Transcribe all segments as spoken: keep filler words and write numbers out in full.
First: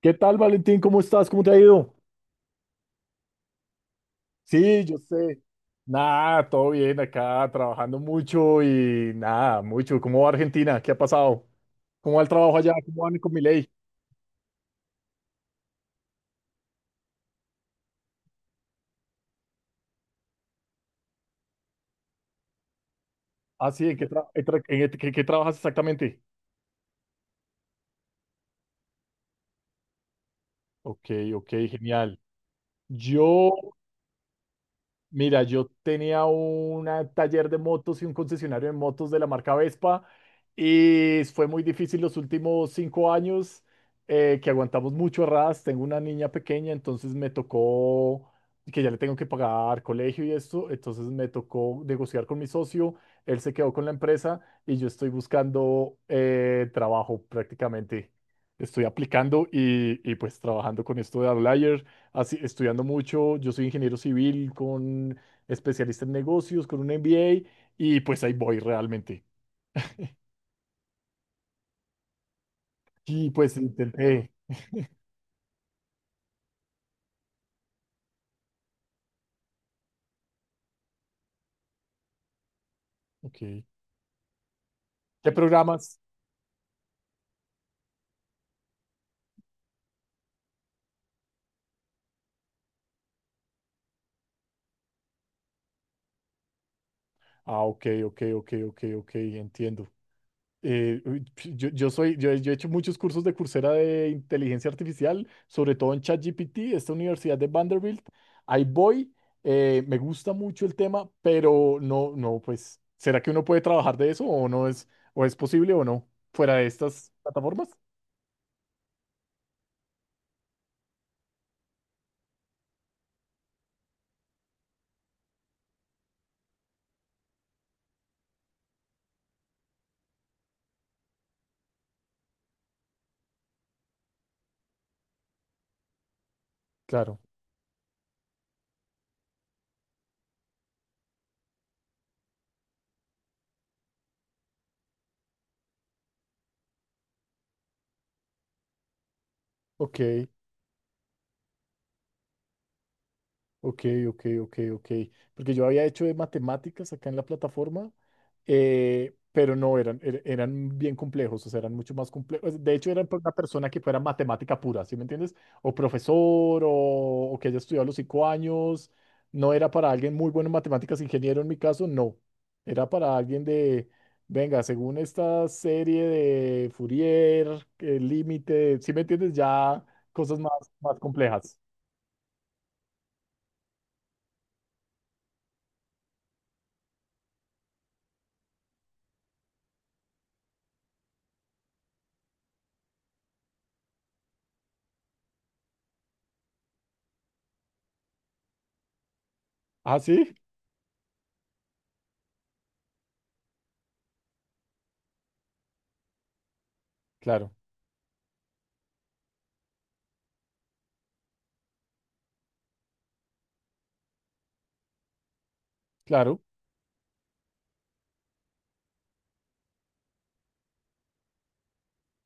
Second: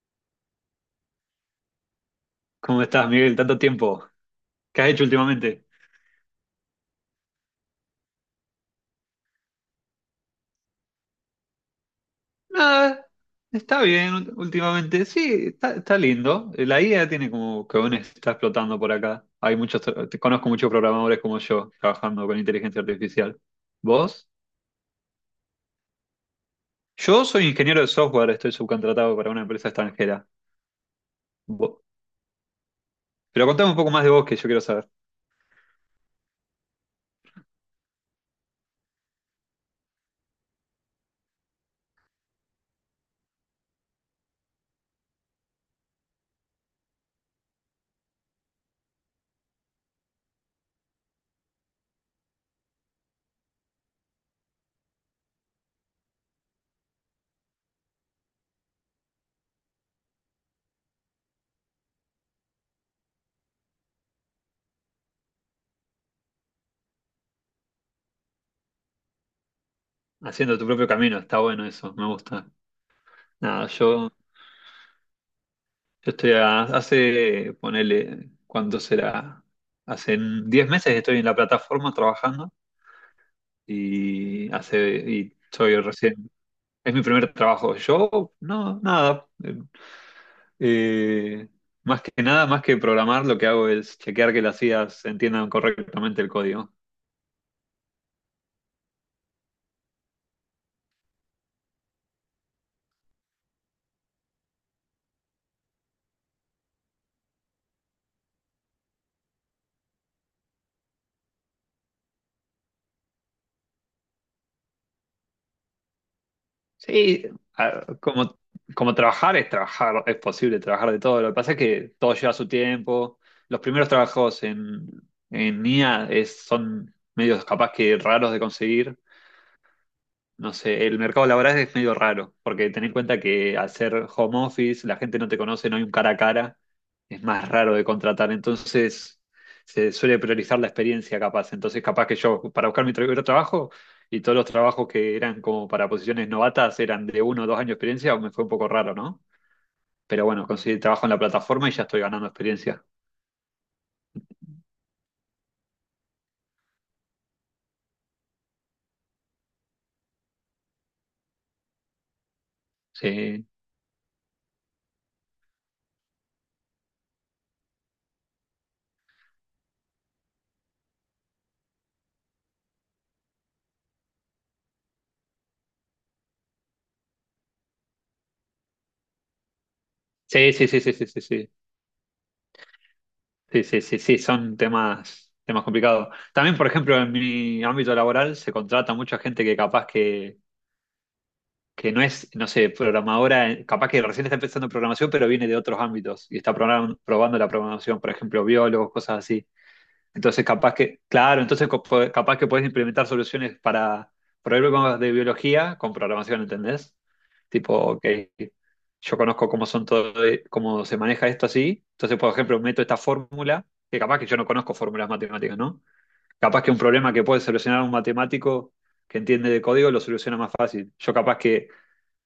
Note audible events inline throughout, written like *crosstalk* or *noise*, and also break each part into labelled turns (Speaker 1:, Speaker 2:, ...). Speaker 1: ¿Qué tal, Valentín? ¿Cómo estás? ¿Cómo te ha ido?
Speaker 2: ¿Cómo estás, Miguel? Tanto tiempo. ¿Qué
Speaker 1: Sí,
Speaker 2: has
Speaker 1: yo
Speaker 2: hecho
Speaker 1: sé.
Speaker 2: últimamente?
Speaker 1: Nada, todo bien acá, trabajando mucho y nada, mucho. ¿Cómo va Argentina? ¿Qué ha pasado? ¿Cómo va el trabajo allá? ¿Cómo
Speaker 2: Nada,
Speaker 1: van con mi ley?
Speaker 2: está bien ú- últimamente. Sí, está, está lindo. Eh, La I A tiene como que aún está explotando por acá. Hay muchos, tra- te- conozco muchos programadores como yo trabajando con inteligencia artificial.
Speaker 1: Ah, sí, ¿en qué, tra-
Speaker 2: ¿Vos?
Speaker 1: en tra- en qué- qué- qué trabajas exactamente?
Speaker 2: Yo soy ingeniero de software, estoy subcontratado para una empresa extranjera.
Speaker 1: Ok, ok,
Speaker 2: Vo-
Speaker 1: genial.
Speaker 2: Pero
Speaker 1: Yo
Speaker 2: contame un poco más de vos que yo quiero saber.
Speaker 1: Mira, yo tenía un taller de motos y un concesionario de motos de la marca Vespa y fue muy difícil los últimos cinco años, eh, que aguantamos mucho arras. Tengo una niña pequeña, entonces me tocó que ya le tengo que pagar colegio y esto, entonces me tocó negociar con mi socio. Él se quedó con la empresa y yo estoy buscando eh, trabajo prácticamente. Estoy aplicando y, y pues trabajando con esto de outlier así, estudiando mucho. Yo soy ingeniero civil con especialista en negocios, con un M B A, y pues ahí voy realmente.
Speaker 2: Haciendo tu propio camino, está bueno eso, me gusta.
Speaker 1: Y pues
Speaker 2: Nada, yo
Speaker 1: intenté.
Speaker 2: Yo estoy a- hace, ponele, ¿cuánto será? Hace diez meses estoy en la plataforma trabajando
Speaker 1: Ok.
Speaker 2: y hace
Speaker 1: ¿Qué
Speaker 2: y soy
Speaker 1: programas?
Speaker 2: recién, es mi primer trabajo. Yo, no, nada. Eh, eh, más que nada, más que programar, lo que hago es chequear que las I As entiendan correctamente el código.
Speaker 1: Ah, ok, ok, ok, ok, ok, entiendo. Eh, uy, yo, yo soy, yo, he yo he hecho muchos cursos de Coursera de inteligencia artificial, sobre todo en ChatGPT, esta universidad de Vanderbilt. Ahí voy, eh, me gusta mucho el tema, pero no, no, pues, ¿será que uno puede trabajar de eso o no es, o es posible o no fuera de estas
Speaker 2: Sí,
Speaker 1: plataformas?
Speaker 2: a- como, como trabajar es trabajar, es posible trabajar de todo. Lo que pasa es que todo lleva su tiempo. Los primeros trabajos en, en I A es- son medios capaz que raros de conseguir. No sé, el mercado laboral es medio raro, porque ten en cuenta que al ser home office, la gente no te conoce, no hay un cara a cara,
Speaker 1: Claro,
Speaker 2: es más raro de contratar, entonces se suele priorizar la experiencia capaz. Entonces capaz que yo, para buscar mi tra- otro trabajo, y todos los trabajos que eran como para posiciones novatas eran de uno o dos años de experiencia, me fue un poco raro, ¿no?
Speaker 1: ok,
Speaker 2: Pero bueno, conseguí trabajo en la plataforma y ya estoy ganando experiencia.
Speaker 1: ok, ok, ok, ok. Porque yo había hecho de matemáticas acá en la plataforma, eh, pero no eran, er- eran bien complejos, o sea, eran mucho más complejos. De hecho, eran por una
Speaker 2: Sí,
Speaker 1: persona que fuera matemática pura, ¿sí me entiendes? O profesor, o, o que haya estudiado los cinco años. No era para alguien muy bueno en matemáticas, ingeniero en mi caso, no. Era para alguien de, venga, según esta serie de Fourier, el límite, ¿sí me entiendes? Ya cosas más,
Speaker 2: sí, sí, sí, sí,
Speaker 1: más
Speaker 2: sí, sí, sí.
Speaker 1: complejas.
Speaker 2: Sí, sí, sí, sí, son temas, temas complicados. También, por ejemplo, en mi ámbito laboral se contrata mucha gente que capaz que, que no es, no sé, programadora, eh, capaz que recién está empezando programación, pero viene de otros ámbitos y está program- probando la programación, por ejemplo, biólogos, cosas así.
Speaker 1: Ah, sí,
Speaker 2: Entonces, capaz que, claro, entonces co- po- capaz que podés implementar soluciones para problemas de biología con programación, ¿entendés?
Speaker 1: claro,
Speaker 2: Tipo, ok, yo conozco cómo son todo, eh, cómo se maneja esto así. Entonces, por ejemplo, meto esta fórmula, que capaz que yo no conozco fórmulas matemáticas, ¿no?
Speaker 1: claro,
Speaker 2: Capaz que un problema que puede solucionar un matemático que entiende de código lo soluciona más fácil. Yo capaz que,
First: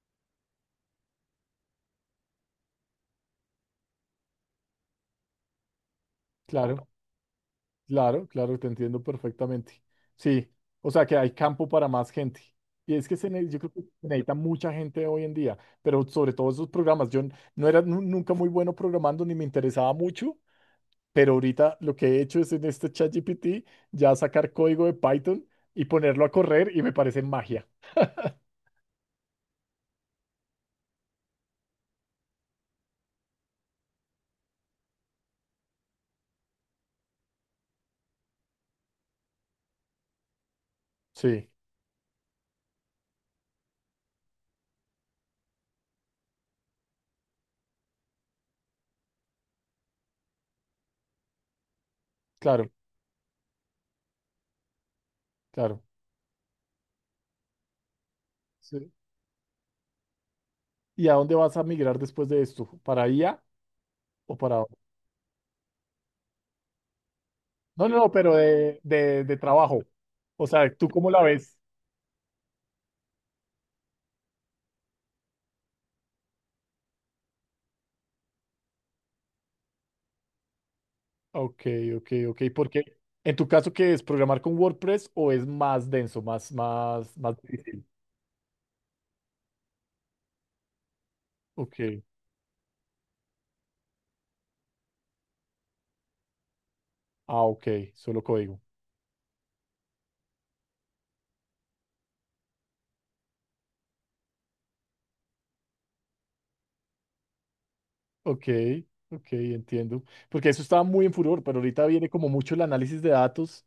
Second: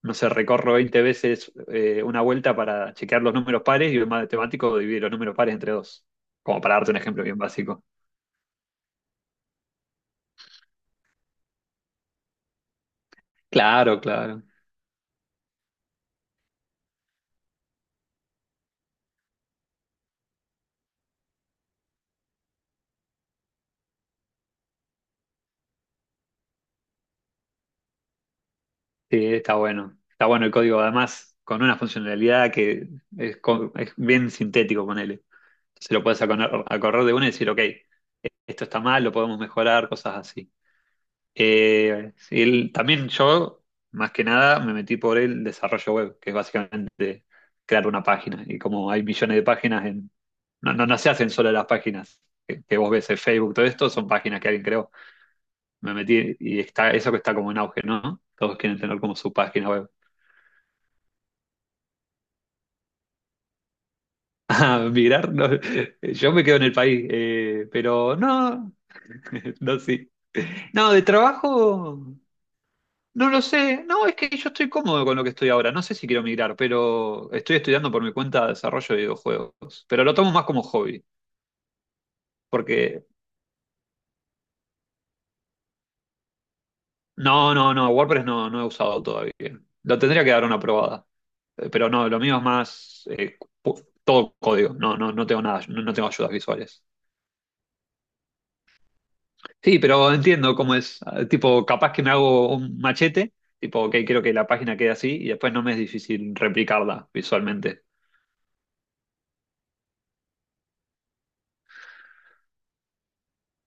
Speaker 2: no sé, recorro veinte veces eh, una vuelta para chequear los números pares y un matemático divide los números pares entre dos. Como para
Speaker 1: claro.
Speaker 2: darte un ejemplo bien básico.
Speaker 1: Claro, claro, te entiendo perfectamente. Sí, o sea que hay campo para más gente. Y es que se, ne- yo creo que se
Speaker 2: Claro,
Speaker 1: necesita
Speaker 2: claro.
Speaker 1: mucha gente hoy en día, pero sobre todo esos programas. Yo n- no era nu- nunca muy bueno programando ni me interesaba mucho, pero ahorita lo que he hecho es en este ChatGPT ya sacar código de Python y ponerlo a correr y me parece magia.
Speaker 2: Sí, está bueno. Está bueno el código, además, con una funcionalidad que es, co- es bien sintético, ponele. Se lo puedes acor- acordar de una y decir, ok, esto está mal, lo podemos mejorar, cosas así.
Speaker 1: Sí,
Speaker 2: Eh, sí, el- también yo, más que nada, me metí por el desarrollo web, que es básicamente crear una página. Y como hay millones de páginas, en, no, no, no se hacen solo las páginas que,
Speaker 1: claro,
Speaker 2: que vos ves en Facebook, todo esto son páginas que alguien creó.
Speaker 1: claro.
Speaker 2: Me metí y está eso que está como en auge, ¿no? Todos quieren
Speaker 1: Sí.
Speaker 2: tener como su página web. *laughs*
Speaker 1: ¿Y a dónde vas a migrar después de esto? ¿Para I A o para...
Speaker 2: Ah, migrar, no, yo me quedo en el país, eh,
Speaker 1: No, no, no,
Speaker 2: pero
Speaker 1: pero
Speaker 2: no,
Speaker 1: de, de de
Speaker 2: *laughs* no,
Speaker 1: trabajo.
Speaker 2: sí.
Speaker 1: O sea, ¿tú
Speaker 2: No, de
Speaker 1: cómo la ves?
Speaker 2: trabajo, no lo sé. No, es que yo estoy cómodo con lo que estoy ahora. No sé si quiero migrar, pero estoy estudiando por mi cuenta desarrollo de videojuegos. Pero lo tomo más como hobby,
Speaker 1: Ok, ok, ok. Porque
Speaker 2: porque
Speaker 1: en tu caso, ¿qué es programar con WordPress o es más denso, más, más, más
Speaker 2: No, no,
Speaker 1: difícil?
Speaker 2: no, WordPress no, no he usado todavía. Lo tendría que dar una probada. Eh,
Speaker 1: Ok.
Speaker 2: Pero no, lo mío es más eh, pu- todo código. No, no, no tengo nada, no, no tengo ayudas visuales.
Speaker 1: Ah, ok. Solo código.
Speaker 2: Sí, pero entiendo cómo es. eh, Tipo, capaz que me hago un machete, tipo, ok, quiero que la página quede así y después no me es difícil replicarla visualmente.
Speaker 1: Ok, ok, entiendo. Porque eso estaba muy en furor, pero ahorita viene como mucho el análisis de datos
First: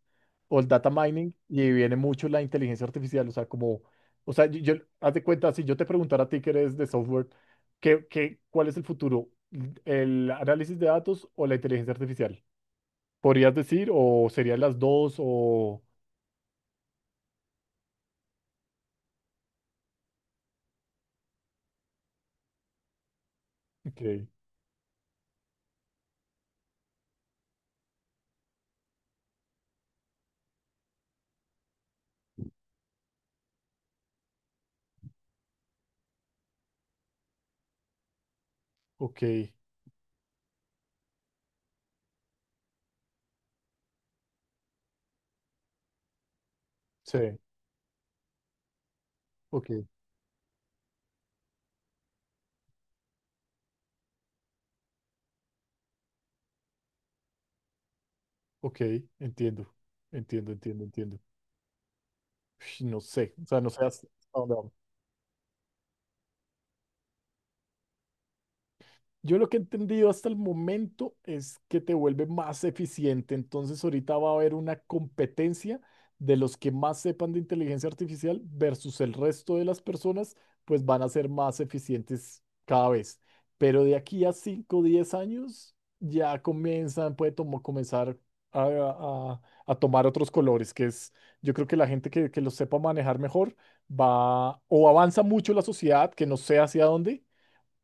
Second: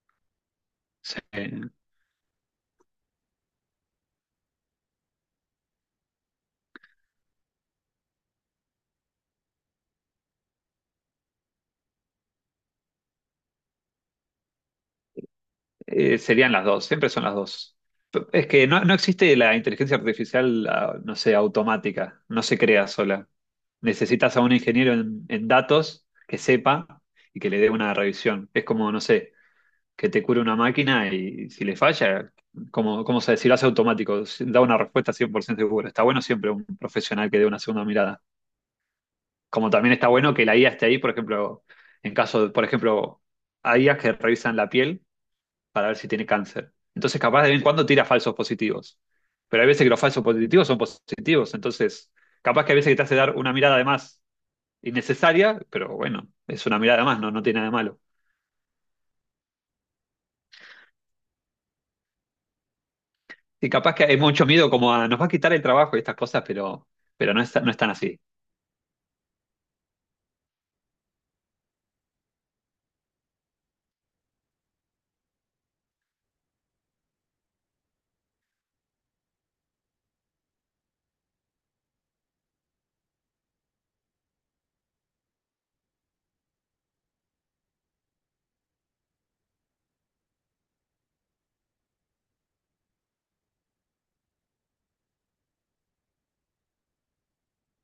Speaker 1: o el data
Speaker 2: Sí.
Speaker 1: mining y viene mucho la inteligencia artificial. O sea, como, o sea, yo, yo- haz de cuenta, si yo te preguntara a ti que eres de software, ¿qué, qué, cuál es el futuro? ¿El análisis de datos o la inteligencia artificial? ¿Podrías decir o serían las dos o...
Speaker 2: Eh, serían las dos, siempre son las dos. Es que no, no existe la inteligencia artificial, ah, no sé, automática, no se crea sola.
Speaker 1: Ok,
Speaker 2: Necesitas a un ingeniero en, en datos que sepa y que le dé una revisión. Es como, no sé, que te cure una máquina y si le falla, como, como se decir, hace automático, Si da una respuesta cien por ciento segura. Está bueno siempre un profesional que dé una segunda mirada.
Speaker 1: ok,
Speaker 2: Como también está bueno que la I A esté ahí, por ejemplo, en caso, de- por ejemplo, hay I As que revisan la piel para ver si tiene cáncer. Entonces,
Speaker 1: sí,
Speaker 2: capaz de vez en cuando tira falsos positivos. Pero hay
Speaker 1: ok,
Speaker 2: veces que los falsos positivos son positivos. Entonces, capaz que hay veces que te hace dar una mirada de más innecesaria, pero bueno, es una mirada más, no, no tiene nada de malo.
Speaker 1: ok, entiendo, entiendo, entiendo, entiendo. Ush, no sé, o sea, no
Speaker 2: Y
Speaker 1: sé
Speaker 2: capaz que
Speaker 1: hasta
Speaker 2: hay
Speaker 1: hasta
Speaker 2: mucho
Speaker 1: dónde
Speaker 2: miedo
Speaker 1: vamos.
Speaker 2: como a nos va a quitar el trabajo y estas cosas, pero, pero no es, no es, tan así.
Speaker 1: Yo lo que he entendido hasta el momento es que te vuelve más eficiente. Entonces ahorita va a haber una competencia de los que más sepan de inteligencia artificial versus el resto de las personas, pues van a ser más eficientes cada vez. Pero de aquí a cinco, o diez años ya comienzan, puede tomo- comenzar a, a- a tomar otros colores, que es, yo creo que la gente que, que lo sepa manejar mejor va o avanza mucho la sociedad, que no sé hacia dónde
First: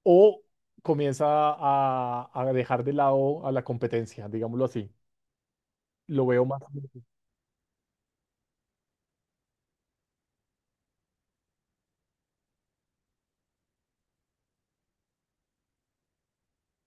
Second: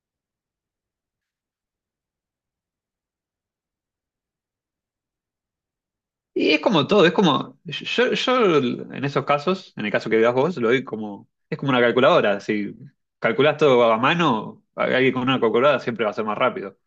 Speaker 1: o comienza a, a dejar de lado a la competencia, digámoslo así. Lo veo
Speaker 2: Y es
Speaker 1: más,
Speaker 2: como todo, es como, yo, yo en esos casos, en el caso que veas vos, lo doy como, es como una calculadora, si calculás todo a mano, alguien con una calculadora siempre va a ser más rápido.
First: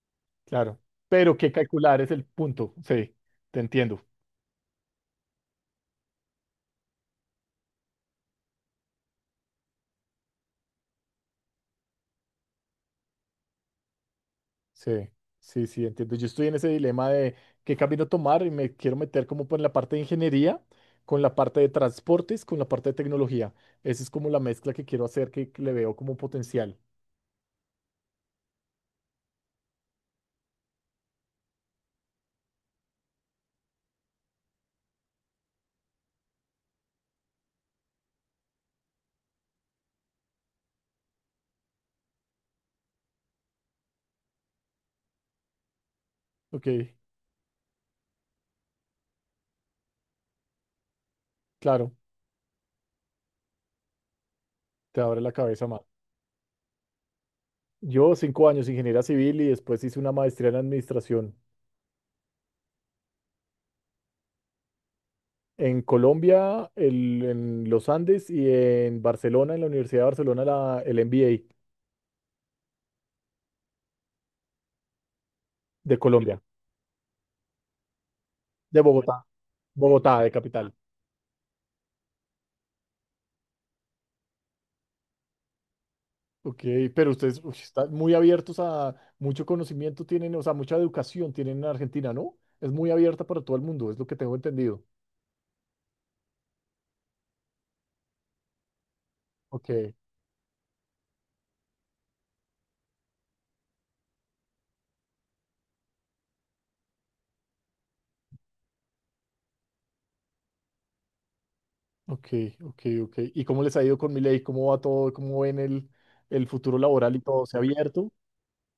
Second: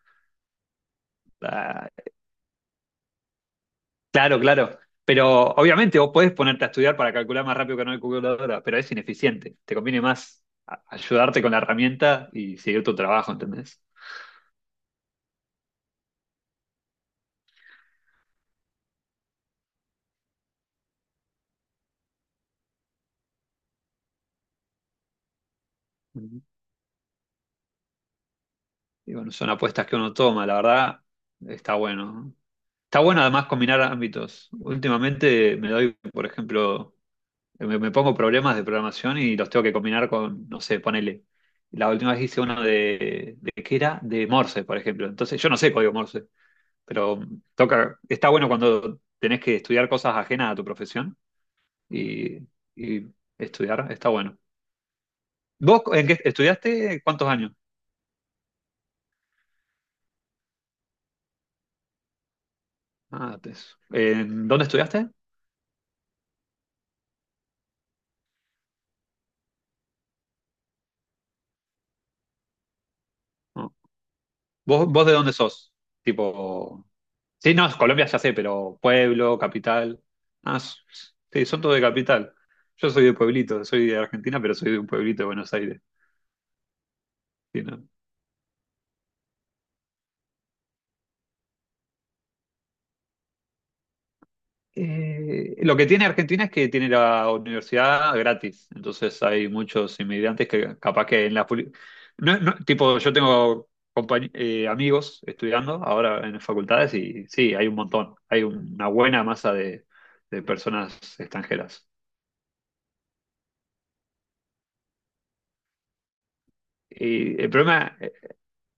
Speaker 1: claro. Pero que
Speaker 2: Ah,
Speaker 1: calcular es el punto, sí, te entiendo.
Speaker 2: claro, claro. Pero obviamente vos podés ponerte a estudiar para calcular más rápido que una calculadora, pero es ineficiente. Te conviene más a- ayudarte con la herramienta y seguir tu trabajo, ¿entendés?
Speaker 1: Sí, sí, sí, entiendo. Yo estoy en ese dilema de qué camino tomar y me quiero meter como por la parte de ingeniería, con la parte de transportes, con la parte de tecnología. Esa es como la mezcla que quiero hacer, que que le veo como
Speaker 2: Y
Speaker 1: potencial.
Speaker 2: bueno, son apuestas que uno toma, la verdad, está bueno. Está bueno además combinar ámbitos. Últimamente me doy, por ejemplo, me, me pongo problemas de programación y los tengo que combinar con, no sé, ponele. La última vez hice uno de, de ¿qué era? De Morse, por ejemplo. Entonces, yo no sé código Morse,
Speaker 1: Ok,
Speaker 2: pero toca, está bueno cuando tenés que estudiar cosas ajenas a tu profesión
Speaker 1: claro,
Speaker 2: y, y estudiar, está bueno.
Speaker 1: te abre la cabeza más.
Speaker 2: ¿Vos en qué estudiaste? ¿Cuántos años?
Speaker 1: Yo cinco años ingeniería civil y después hice una maestría en administración.
Speaker 2: Ah, te- ¿En dónde estudiaste?
Speaker 1: En Colombia, el- en los Andes y en Barcelona, en la Universidad de Barcelona, la, el M B A
Speaker 2: ¿Vos, vos de dónde sos?
Speaker 1: de Colombia,
Speaker 2: Tipo. Sí, no, Colombia ya sé, pero
Speaker 1: de Bogotá,
Speaker 2: pueblo, capital.
Speaker 1: Bogotá, de
Speaker 2: Ah,
Speaker 1: capital.
Speaker 2: s- sí, son todos de capital. Yo soy de pueblito, soy de Argentina, pero soy de un pueblito de Buenos Aires.
Speaker 1: Ok, pero ustedes uy,
Speaker 2: Sí, no.
Speaker 1: están muy abiertos a mucho conocimiento tienen, o sea, mucha educación tienen en Argentina, ¿no? Es muy abierta para todo el mundo, es lo que tengo entendido.
Speaker 2: Eh, lo que tiene Argentina es que tiene la universidad gratis, entonces hay
Speaker 1: Ok,
Speaker 2: muchos inmigrantes que capaz que en la... puli- No, no, tipo, yo tengo compañ- eh, amigos estudiando ahora en facultades y sí, hay un montón, hay una buena masa de, de personas extranjeras.
Speaker 1: ok, ok, ok. ¿Y cómo les ha ido con Milei? ¿Cómo va todo? ¿Cómo ven el, el futuro laboral y
Speaker 2: Y
Speaker 1: todo?
Speaker 2: el
Speaker 1: ¿Se ha
Speaker 2: problema,
Speaker 1: abierto?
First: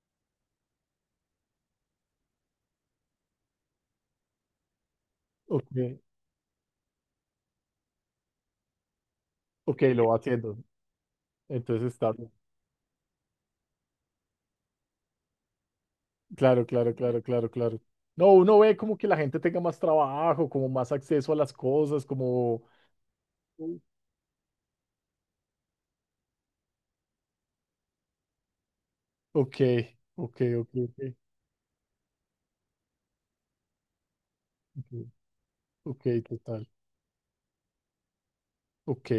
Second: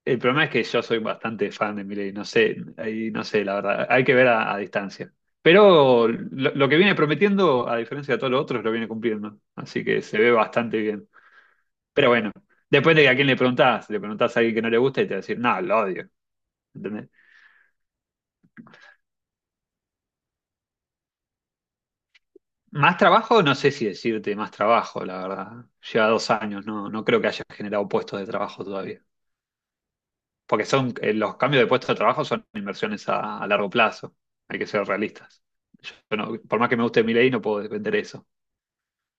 Speaker 2: el problema es que yo soy bastante fan de Milei, no sé, ahí no sé, la verdad, hay que ver a, a distancia.
Speaker 1: Ok,
Speaker 2: Pero lo, lo que viene prometiendo, a diferencia de todos los otros, lo viene cumpliendo.
Speaker 1: ok,
Speaker 2: Así que
Speaker 1: lo va
Speaker 2: se ve
Speaker 1: haciendo.
Speaker 2: bastante bien.
Speaker 1: Entonces
Speaker 2: Pero
Speaker 1: está.
Speaker 2: bueno, depende de a quién le preguntás. Le preguntás a alguien que no le gusta y te va a decir, no, lo odio.
Speaker 1: Claro, claro,
Speaker 2: ¿Entendés?
Speaker 1: claro, claro, claro. No, uno ve como que la gente tenga más trabajo, como más acceso a las cosas, como...
Speaker 2: Más trabajo, no sé si decirte más trabajo, la verdad. Lleva dos años, no, no creo que haya generado puestos de trabajo todavía.
Speaker 1: Ok, ok,
Speaker 2: Porque
Speaker 1: ok,
Speaker 2: son,
Speaker 1: ok,
Speaker 2: eh, los cambios de puesto de trabajo son inversiones a, a largo plazo. Hay que ser
Speaker 1: ok,
Speaker 2: realistas.
Speaker 1: ok,
Speaker 2: Yo no- por
Speaker 1: total.
Speaker 2: más que me guste mi ley, no puedo defender eso.
Speaker 1: Ok,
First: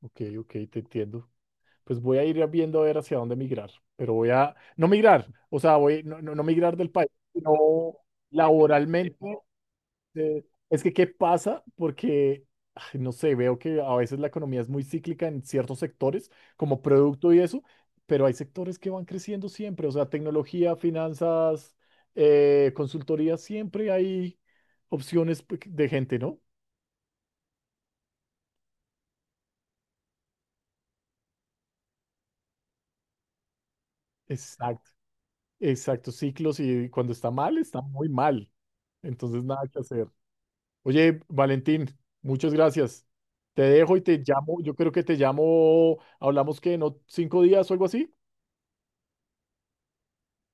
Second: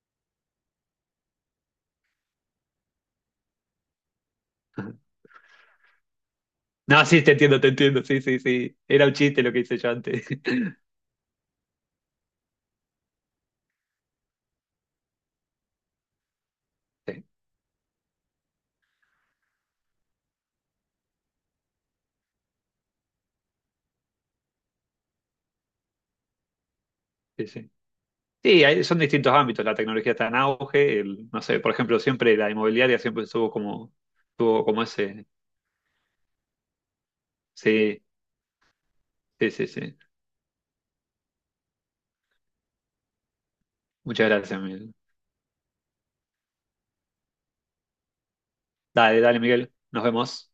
Speaker 1: ok, ok, te entiendo. Pues voy a ir viendo a ver hacia dónde migrar, pero voy a... No
Speaker 2: *laughs*
Speaker 1: migrar, o sea, voy, no, no, no migrar del
Speaker 2: No,
Speaker 1: país,
Speaker 2: sí, te entiendo, te
Speaker 1: sino
Speaker 2: entiendo. Sí, sí, sí. Era un
Speaker 1: laboralmente.
Speaker 2: chiste lo que hice yo antes. *laughs*
Speaker 1: Eh, es que, ¿qué pasa? Porque, ay, no sé, veo que a veces la economía es muy cíclica en ciertos sectores, como
Speaker 2: Sí,
Speaker 1: producto y eso, pero hay sectores que van creciendo siempre, o sea, tecnología, finanzas, eh, consultoría, siempre hay opciones pe- de gente, ¿no?
Speaker 2: sí, sí. Sí, hay- son distintos ámbitos. La tecnología está en auge. el- no sé, por ejemplo, siempre la inmobiliaria siempre estuvo como, estuvo como,
Speaker 1: Exacto,
Speaker 2: ese.
Speaker 1: exacto, ciclos y cuando está mal, está
Speaker 2: Sí,
Speaker 1: muy mal. Entonces,
Speaker 2: sí,
Speaker 1: nada
Speaker 2: sí,
Speaker 1: que
Speaker 2: sí.
Speaker 1: hacer. Oye, Valentín, muchas gracias. Te dejo y te
Speaker 2: Muchas
Speaker 1: llamo,
Speaker 2: gracias,
Speaker 1: yo creo
Speaker 2: Miguel.
Speaker 1: que te llamo, hablamos que en ot- cinco días o algo así.
Speaker 2: Dale, dale, Miguel. Nos vemos.